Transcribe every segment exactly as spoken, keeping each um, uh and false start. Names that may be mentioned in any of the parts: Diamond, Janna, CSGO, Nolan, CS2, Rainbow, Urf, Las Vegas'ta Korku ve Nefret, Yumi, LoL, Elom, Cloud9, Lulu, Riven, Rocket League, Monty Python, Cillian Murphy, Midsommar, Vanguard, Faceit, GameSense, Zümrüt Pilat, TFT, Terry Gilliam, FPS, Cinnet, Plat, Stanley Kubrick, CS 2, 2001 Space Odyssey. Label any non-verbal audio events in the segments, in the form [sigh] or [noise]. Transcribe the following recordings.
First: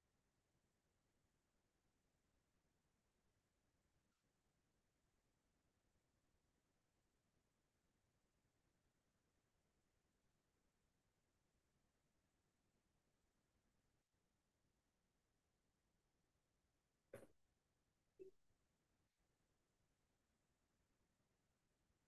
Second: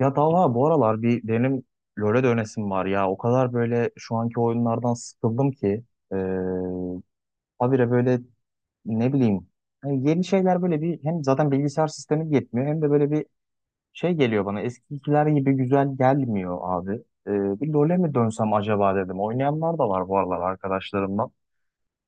Ya Talha bu aralar bir benim LoL'e dönesim var ya. O kadar böyle şu anki oyunlardan sıkıldım ki. Ee, habire böyle ne bileyim. Hani yeni şeyler böyle bir hem zaten bilgisayar sistemi yetmiyor hem de böyle bir şey geliyor bana. Eskikiler gibi güzel gelmiyor abi. Ee, bir LoL'e mi dönsem acaba dedim. Oynayanlar da var bu aralar arkadaşlarımdan.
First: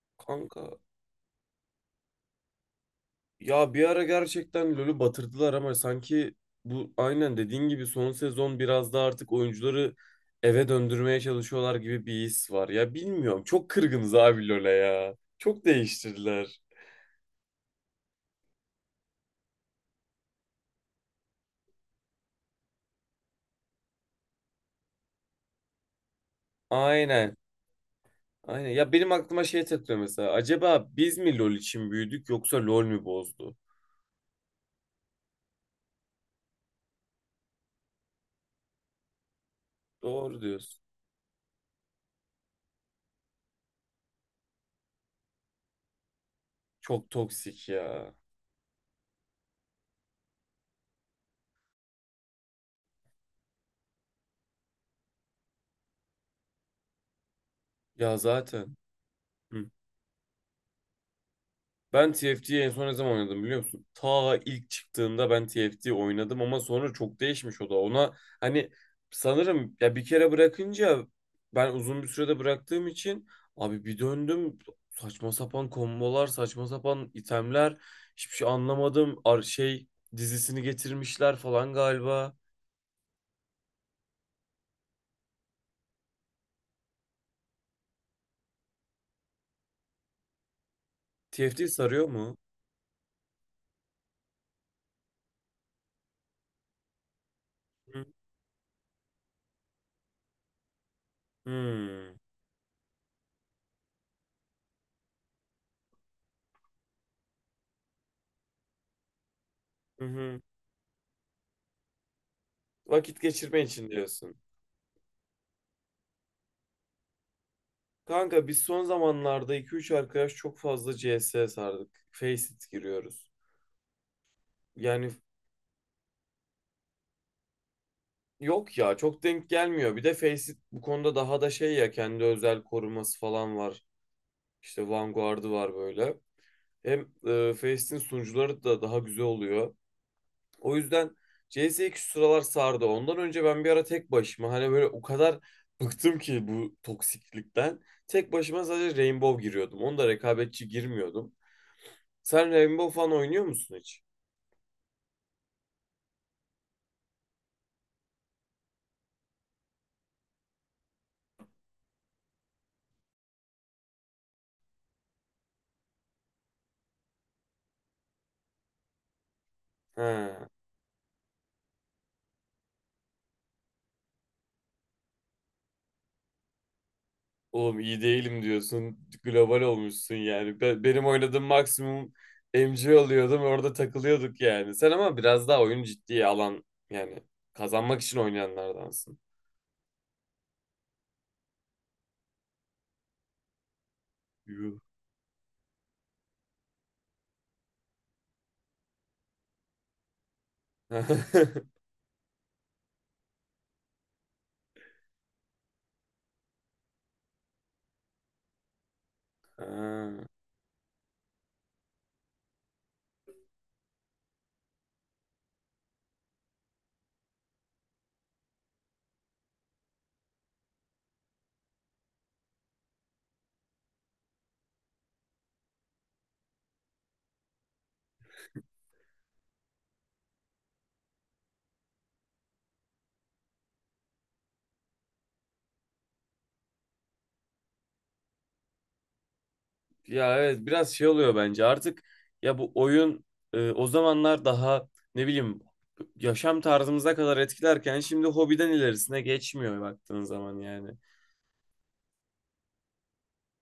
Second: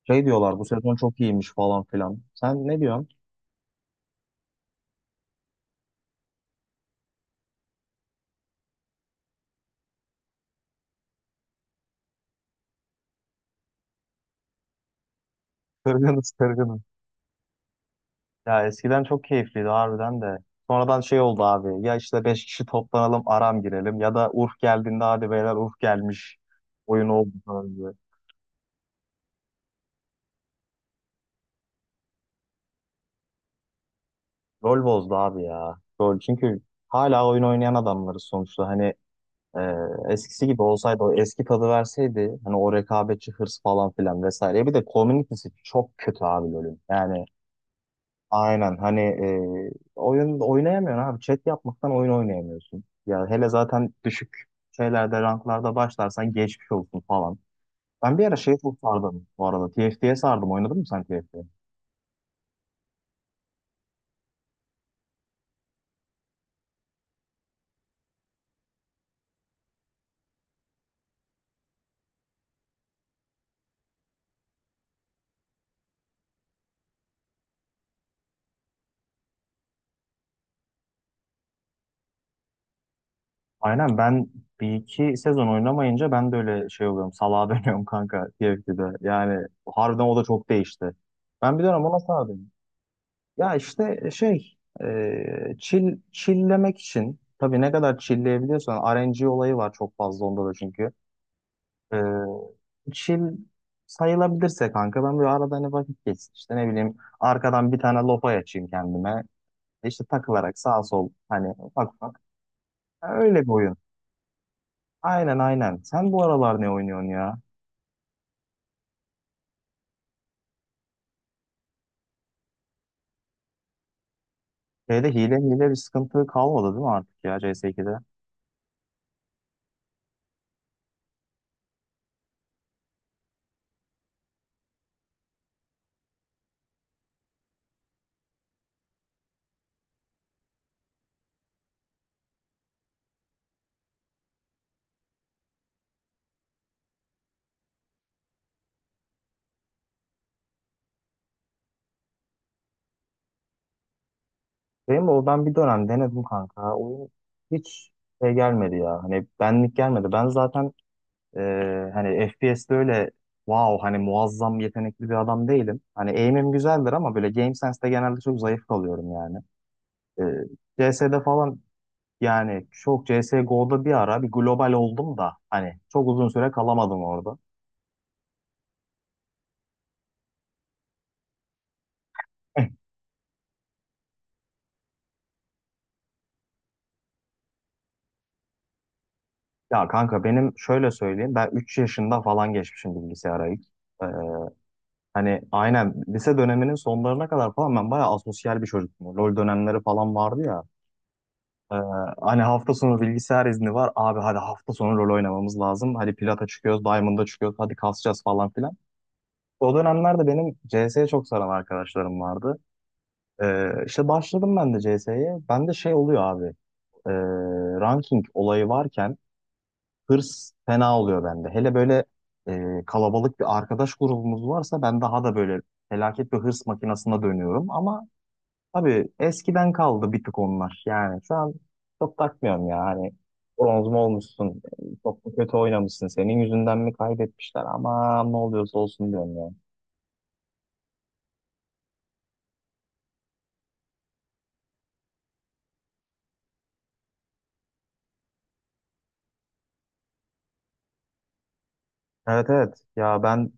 Şey diyorlar Kanka bu sezon çok iyiymiş falan filan. Sen ne diyorsun? ya bir ara gerçekten LoL'ü batırdılar ama sanki bu aynen dediğin gibi son sezon biraz da artık oyuncuları eve döndürmeye çalışıyorlar gibi bir his var. Ya bilmiyorum çok kırgınız abi LoL'e ya. Çok Kırgınız, değiştirdiler. kırgınız. Ya eskiden çok keyifliydi harbiden de. Sonradan şey oldu abi. Ya işte beş kişi toplanalım aram girelim. Ya da Urf geldiğinde hadi beyler Urf gelmiş. Oyun oldu Aynen. falan diye. Aynen. Ya benim aklıma şey takılıyor mesela. Acaba biz mi LoL için büyüdük yoksa LoL mü bozdu? Rol bozdu abi ya. Rol çünkü hala oyun oynayan adamlarız sonuçta. Hani e, Doğru Eskisi gibi diyorsun. olsaydı o eski tadı verseydi. Hani o rekabetçi hırs falan filan vesaire. Bir de community'si çok kötü abi LoL'ün. Çok Yani toksik ya. Aynen hani e, oyun oynayamıyorsun abi. Chat yapmaktan oyun oynayamıyorsun. Ya hele zaten düşük şeylerde ranklarda başlarsan geçmiş olsun falan. Ya Ben bir ara şey çok zaten. sardım bu Hı. arada. T F T F T'ye sardım. Oynadın mı sen T F T? Ben T F T'yi en son ne zaman oynadım biliyor musun? Ta ilk çıktığında ben T F T oynadım ama sonra çok değişmiş o da. Ona hani sanırım ya bir kere bırakınca ben uzun bir sürede bıraktığım için abi bir döndüm saçma sapan kombolar, saçma sapan itemler hiçbir şey anlamadım. Ar şey dizisini getirmişler falan galiba. Aynen ben bir iki sezon oynamayınca ben de öyle şey oluyorum. Salağa [laughs] dönüyorum kanka T F T F T'de. Yani harbiden o da çok değişti. Ben bir T F T dönem ona sarıyor mu? sardım. Ya işte e, şey e, Chill, chilllemek için tabii ne kadar Hı. chillleyebiliyorsan R N G olayı var çok fazla onda da çünkü. Ee, Hmm. Chill sayılabilirse kanka ben böyle arada hani vakit geçsin işte ne bileyim arkadan bir tane lopa açayım kendime Hı işte hı. takılarak sağ sol hani ufak ufak. Ha, Vakit öyle bir geçirme oyun. için diyorsun. Aynen aynen. Sen bu aralar ne oynuyorsun ya? Kanka biz son zamanlarda iki üç arkadaş çok fazla C S'ye sardık. Faceit giriyoruz. Yani Şeyde hile hile bir sıkıntı kalmadı değil mi artık ya C S ikide? yok ya çok denk gelmiyor. Bir de Faceit bu konuda daha da şey ya kendi özel koruması falan var. İşte Vanguard'ı var böyle. Hem e, Faceit'in sunucuları da daha güzel oluyor. O yüzden C S iki sıralar sardı. Ondan önce ben bir ara tek başıma hani böyle o kadar bıktım ki bu toksiklikten. Tek başıma sadece Rainbow giriyordum. Onda rekabetçi girmiyordum. Sen Rainbow falan oynuyor musun hiç? Benim de o ben bir dönem denedim kanka. Oyun hiç şey gelmedi ya. Hani benlik gelmedi. Ben zaten Ee, hani F P S'de öyle wow hani muazzam yetenekli bir adam değilim. Hani aim'im güzeldir ama böyle GameSense'de genelde çok zayıf kalıyorum yani. Ee, Ha, C S'de falan yani çok C S G O'da bir ara bir global oldum da hani çok uzun süre kalamadım orada. oğlum iyi değilim diyorsun. Global olmuşsun yani. Be- benim oynadığım maksimum [laughs] M C oluyordum. Orada takılıyorduk yani. Sen ama biraz daha oyun ciddiye alan yani kazanmak için oynayanlardansın. Ya kanka benim şöyle söyleyeyim ben üç yaşında falan geçmişim bilgisayara ilk. Ee, Yuh. hani aynen lise döneminin sonlarına kadar falan ben bayağı asosyal bir çocuktum. LoL dönemleri falan vardı ya. [laughs] Ee, Hani hafta sonu bilgisayar izni var. Abi hadi hafta sonu rol oynamamız lazım. Hadi Plat'a çıkıyoruz, Diamond'a çıkıyoruz. Hadi kasacağız falan filan. O Ha. dönemlerde benim C S'ye çok saran arkadaşlarım vardı. Ee, işte başladım ben de C S'ye. Bende şey oluyor abi. ee, Ranking olayı varken hırs fena oluyor bende. Hele böyle ee, kalabalık bir arkadaş grubumuz varsa ben daha da böyle felaket bir hırs makinasına dönüyorum. Ama abi eskiden kaldı bir tık onlar. Yani şu an çok takmıyorum ya. Hani bronz mu olmuşsun? Çok mu kötü oynamışsın? Senin yüzünden mi kaybetmişler? Ama ne oluyorsa olsun diyorum ya. Ya evet biraz şey oluyor bence artık ya bu oyun e, o zamanlar daha ne bileyim yaşam tarzımıza kadar etkilerken şimdi hobiden ilerisine geçmiyor baktığın zaman yani. Evet, evet. Ya ben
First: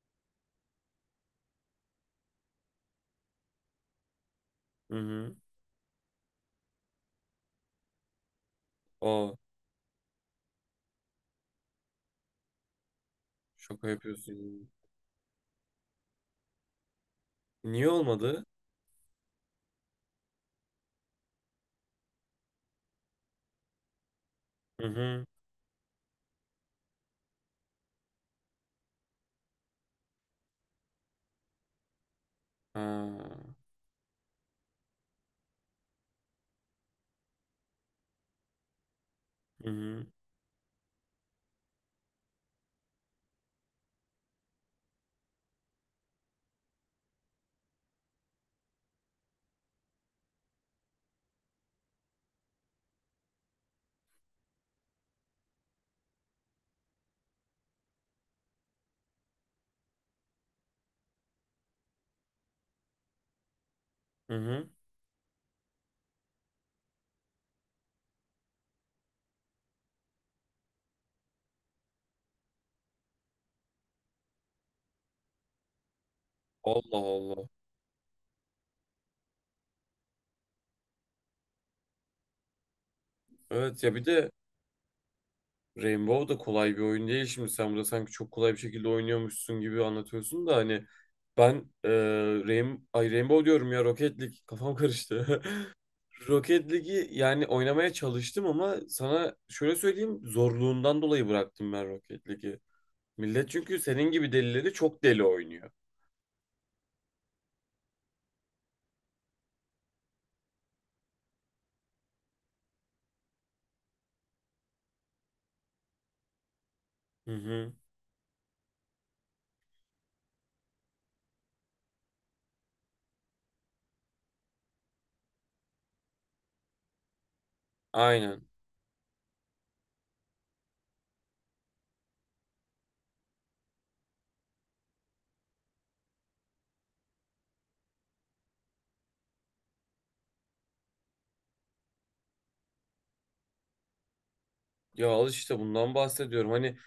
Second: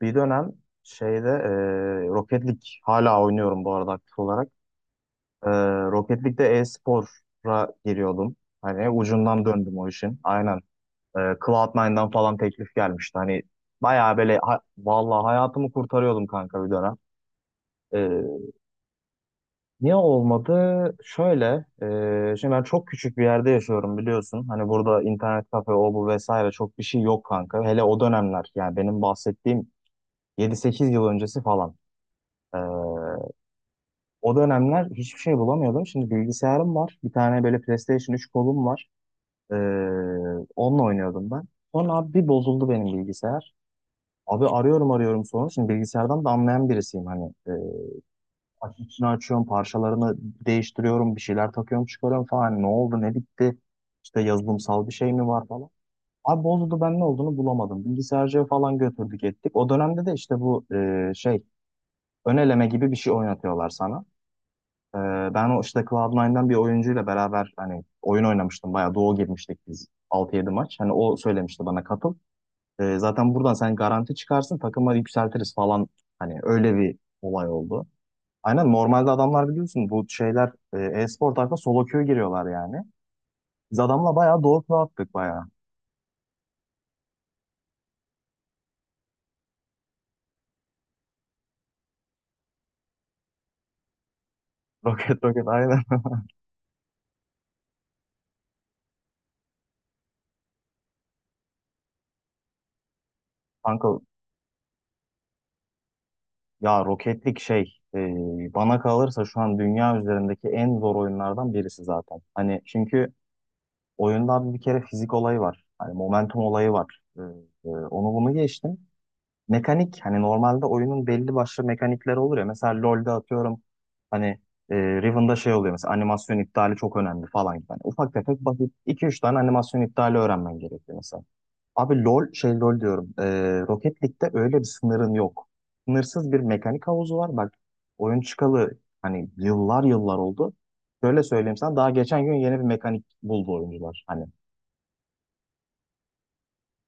bir dönem şeyde e, Rocket League hala oynuyorum bu arada aktif olarak. Hı hı. E, Rocket League'de e-spor'a giriyordum. Hani O, ucundan döndüm o işin. Aynen. E, cloud nine'dan falan teklif gelmişti. Hani şaka bayağı böyle ha- yapıyorsun. vallahi hayatımı kurtarıyordum kanka bir dönem. Niye olmadı? Niye olmadı? Şöyle, e, şimdi ben çok küçük bir yerde yaşıyorum biliyorsun. Hani Hı burada hı. internet kafe, o bu vesaire çok bir şey yok kanka. Hele o dönemler yani benim bahsettiğim yedi sekiz yıl öncesi falan. E, Ha. O dönemler hiçbir şey bulamıyordum. Şimdi bilgisayarım var. Bir tane böyle PlayStation üç kolum var. E, Hı hı. Onunla oynuyordum ben. Sonra abi bir bozuldu benim bilgisayar. Abi arıyorum arıyorum sonra. Şimdi bilgisayardan da anlayan birisiyim hani. Aç- içini açıyorum, parçalarını değiştiriyorum, bir şeyler takıyorum, çıkarıyorum falan. Hani ne oldu, ne bitti? İşte yazılımsal bir şey mi var falan. Abi bozuldu ben ne olduğunu bulamadım. Bilgisayarcıya falan götürdük ettik. O dönemde de işte bu e, şey ön eleme gibi bir şey oynatıyorlar sana. Hı hı. E, Ben o işte cloud nine'dan bir oyuncuyla beraber hani oyun oynamıştım. Bayağı duo girmiştik biz altı yedi maç. Hani o söylemişti bana katıl. E, zaten buradan sen garanti çıkarsın takıma yükseltiriz falan. Hani öyle Allah bir olay Allah. oldu. Aynen normalde adamlar biliyorsun bu şeyler e, e-spor tarafına solo queue giriyorlar yani. Biz Evet ya bir adamla de bayağı doğu turu attık bayağı. Rainbow da kolay bir oyun değil şimdi. Sen burada sanki çok kolay bir şekilde oynuyormuşsun gibi anlatıyorsun da hani ben e, Rain Ay Rainbow diyorum ya, Rocket League kafam [laughs] Roket karıştı. roket aynen. [laughs] Rocket League'i yani oynamaya çalıştım ama sana şöyle söyleyeyim zorluğundan dolayı bıraktım ben Rocket League'i. Millet çünkü Kanka senin gibi delileri çok deli oynuyor. ya roketlik şey e, bana kalırsa şu an dünya üzerindeki en zor oyunlardan birisi zaten. Hani çünkü oyunda abi bir kere fizik olayı var. Hani momentum olayı var. E, Hı e, hı. Onu bunu geçtim. Mekanik hani normalde oyunun belli başlı mekanikleri olur ya. Mesela LoL'de atıyorum hani e, Riven'da şey oluyor mesela animasyon iptali çok önemli falan gibi. Hani ufak tefek Aynen. basit iki üç tane animasyon iptali öğrenmen gerekiyor mesela. Abi LoL şey LoL diyorum. E, Rocket League'de öyle bir sınırın yok. Sınırsız bir mekanik havuzu var. Bak oyun çıkalı hani yıllar yıllar oldu. Şöyle söyleyeyim sana daha geçen gün yeni bir mekanik buldu oyuncular. Hani Ya al işte bundan bahsediyorum. Hani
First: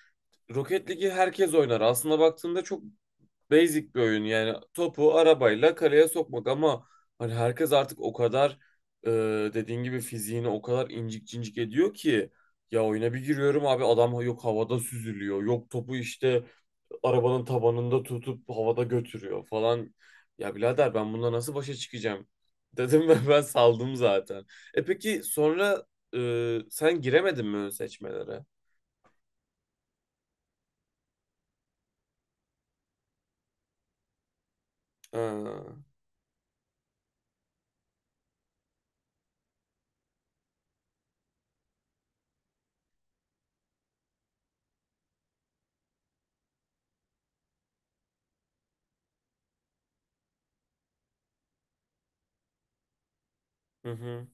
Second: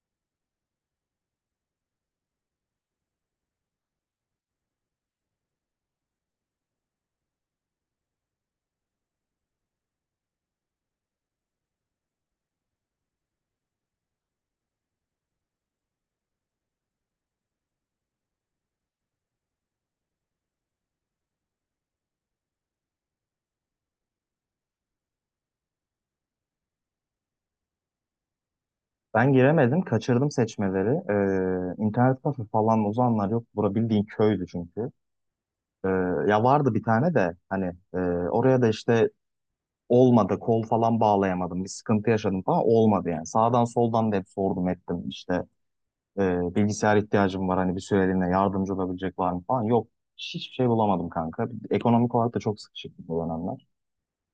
Rocket League'i herkes oynar. Aslında baktığında çok basic bir oyun. Yani topu arabayla kaleye sokmak ama hani herkes artık o kadar e, dediğin gibi fiziğini o kadar incik cincik ediyor ki ya, oyuna bir giriyorum abi adam yok havada süzülüyor. Yok topu işte arabanın tabanında tutup havada götürüyor falan. Ya birader ben bununla nasıl başa çıkacağım? Dedim ve [laughs] ben saldım zaten. E peki sonra e, sen giremedin mi ön seçmelere? ben giremedim, kaçırdım seçmeleri. Ee, internet kafe falan o zamanlar yok. Bura bildiğin köydü çünkü. Ha, Ee, ya vardı bir tane de hani e, oraya da işte olmadı, kol falan bağlayamadım, bir sıkıntı yaşadım falan olmadı yani. Sağdan soldan da hep sordum ettim işte e, bilgisayar ihtiyacım var hani bir süreliğine yardımcı olabilecek var mı falan yok. Hiçbir şey bulamadım kanka. Ekonomik olarak da çok sıkışıktı bu dönemler. hı hı.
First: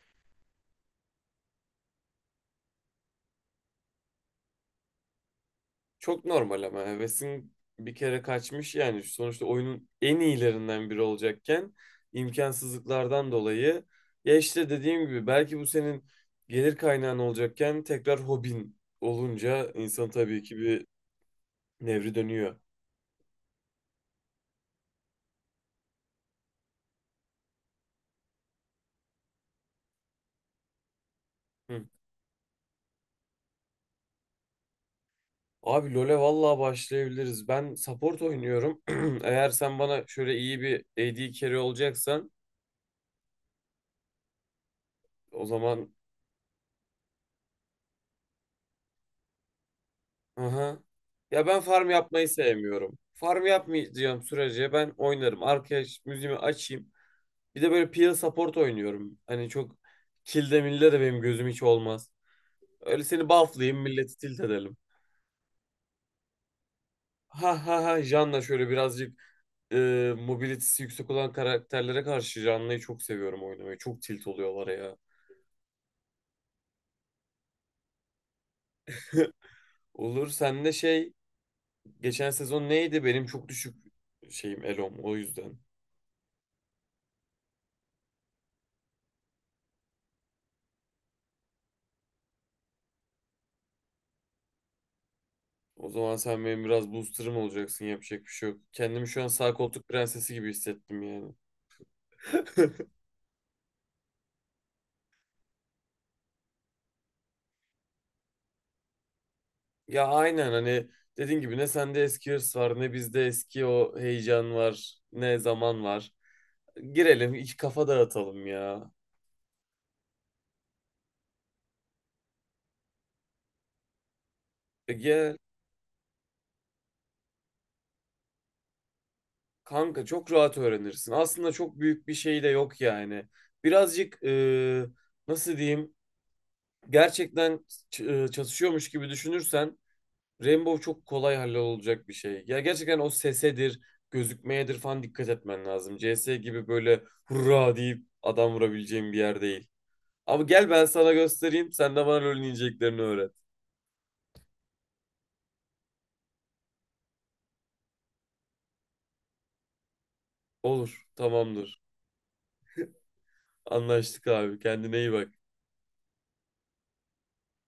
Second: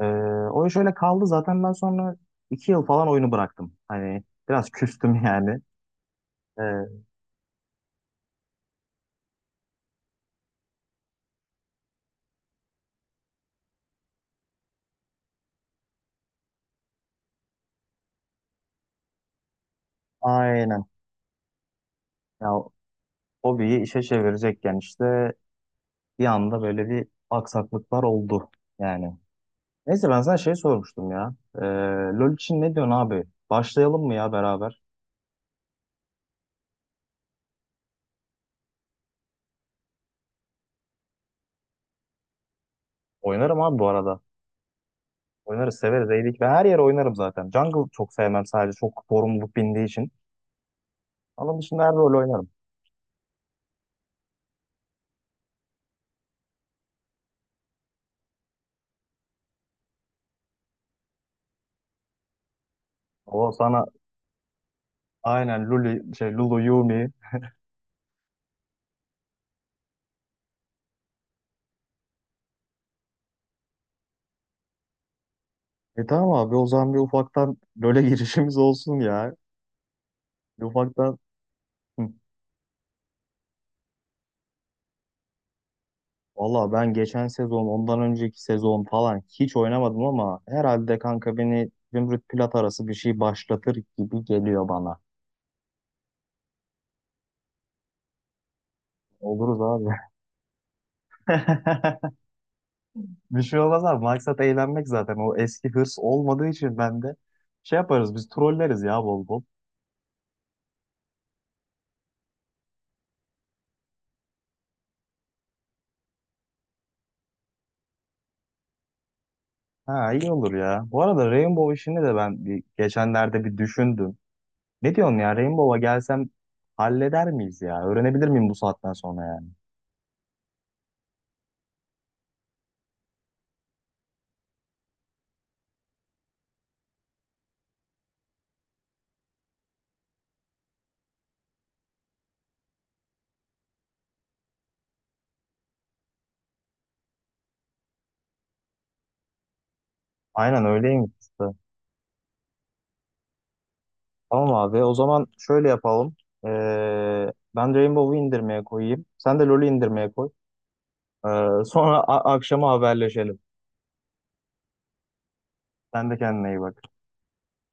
Ee, O iş öyle kaldı zaten ben sonra iki yıl falan oyunu bıraktım. Hani biraz küstüm [laughs] yani. Çok Ee, normal ama hevesin bir kere kaçmış yani, sonuçta oyunun en iyilerinden biri olacakken imkansızlıklardan dolayı, ya işte dediğim gibi belki bu senin gelir kaynağın olacakken tekrar hobin olunca insan tabii ki Aynen. bir nevri Ya dönüyor. hobiyi işe çevirecekken işte bir anda böyle bir aksaklıklar oldu yani. Neyse ben sana şey sormuştum ya. Ee, Hı. LoL için ne diyorsun abi? Başlayalım mı ya beraber? Abi LoL'e vallahi başlayabiliriz. Ben support oynuyorum. [clears throat] Eğer sen bana şöyle iyi bir A D carry olacaksan Oynarım abi bu arada. o Oynarız, zaman. severiz, eğilik. Ben her yere oynarım zaten. Jungle çok sevmem sadece çok sorumluluk bindiği için. Aha. Ya Onun ben dışında farm her rol yapmayı oynarım. sevmiyorum. Farm yapmayacağım sürece ben oynarım. Arkaya ş- müziğimi açayım. Bir de böyle peel support oynuyorum. Hani çok kilde milde de benim gözüm hiç olmaz. Öyle seni O bufflayayım, sana milleti tilt edelim. aynen Luli, şey, Lulu, Yumi. Ha ha ha, Janna şöyle birazcık e, mobilitesi yüksek olan karakterlere karşı Janna'yı çok seviyorum oynamayı. Çok tilt oluyorlar ya. E tamam abi o zaman bir ufaktan LoL'e [laughs] girişimiz olsun ya. Olur, Bir sen de şey ufaktan. Hı. geçen sezon neydi benim çok düşük şeyim, Elom, o yüzden. Valla ben geçen sezon, ondan önceki sezon falan hiç oynamadım ama herhalde kanka beni Zümrüt Pilat arası bir şey başlatır gibi geliyor bana. O zaman sen benim biraz booster'ım olacaksın. Yapacak bir şey yok. Kendimi şu an sağ Oluruz koltuk abi. prensesi gibi hissettim yani. [laughs] [laughs] Bir şey olmaz abi. Maksat eğlenmek zaten. O eski hırs olmadığı için bende şey yaparız biz trolleriz ya bol bol. Ya aynen, hani dediğin gibi ne sende eski hırs var ne bizde eski o heyecan var, ne zaman var. Girelim, iki kafa dağıtalım ya. Ha iyi olur ya. Bu arada Rainbow işini de ben bir, geçenlerde bir düşündüm. E, Ne diyorsun ya gel Rainbow'a gelsem halleder miyiz ya? Öğrenebilir miyim bu saatten sonra yani? kanka, çok rahat öğrenirsin. Aslında çok büyük bir şey de yok yani. Birazcık e, nasıl diyeyim, gerçekten ç- e, çatışıyormuş gibi düşünürsen Rainbow çok kolay hallolacak bir şey. Ya gerçekten o sesedir, gözükmeyedir falan dikkat etmen lazım. C S gibi böyle hurra deyip adam vurabileceğin bir yer değil. Ama Aynen gel ben öyleymiş sana işte. göstereyim, sen de bana LoL'ün ineceklerini öğret. Tamam abi o zaman şöyle yapalım. Ee, ben Rainbow'u indirmeye koyayım. Sen de LoL'ü indirmeye koy. Olur, Ee, tamamdır. sonra a- akşama haberleşelim. Anlaştık abi. Kendine iyi bak. Sen de kendine iyi bak.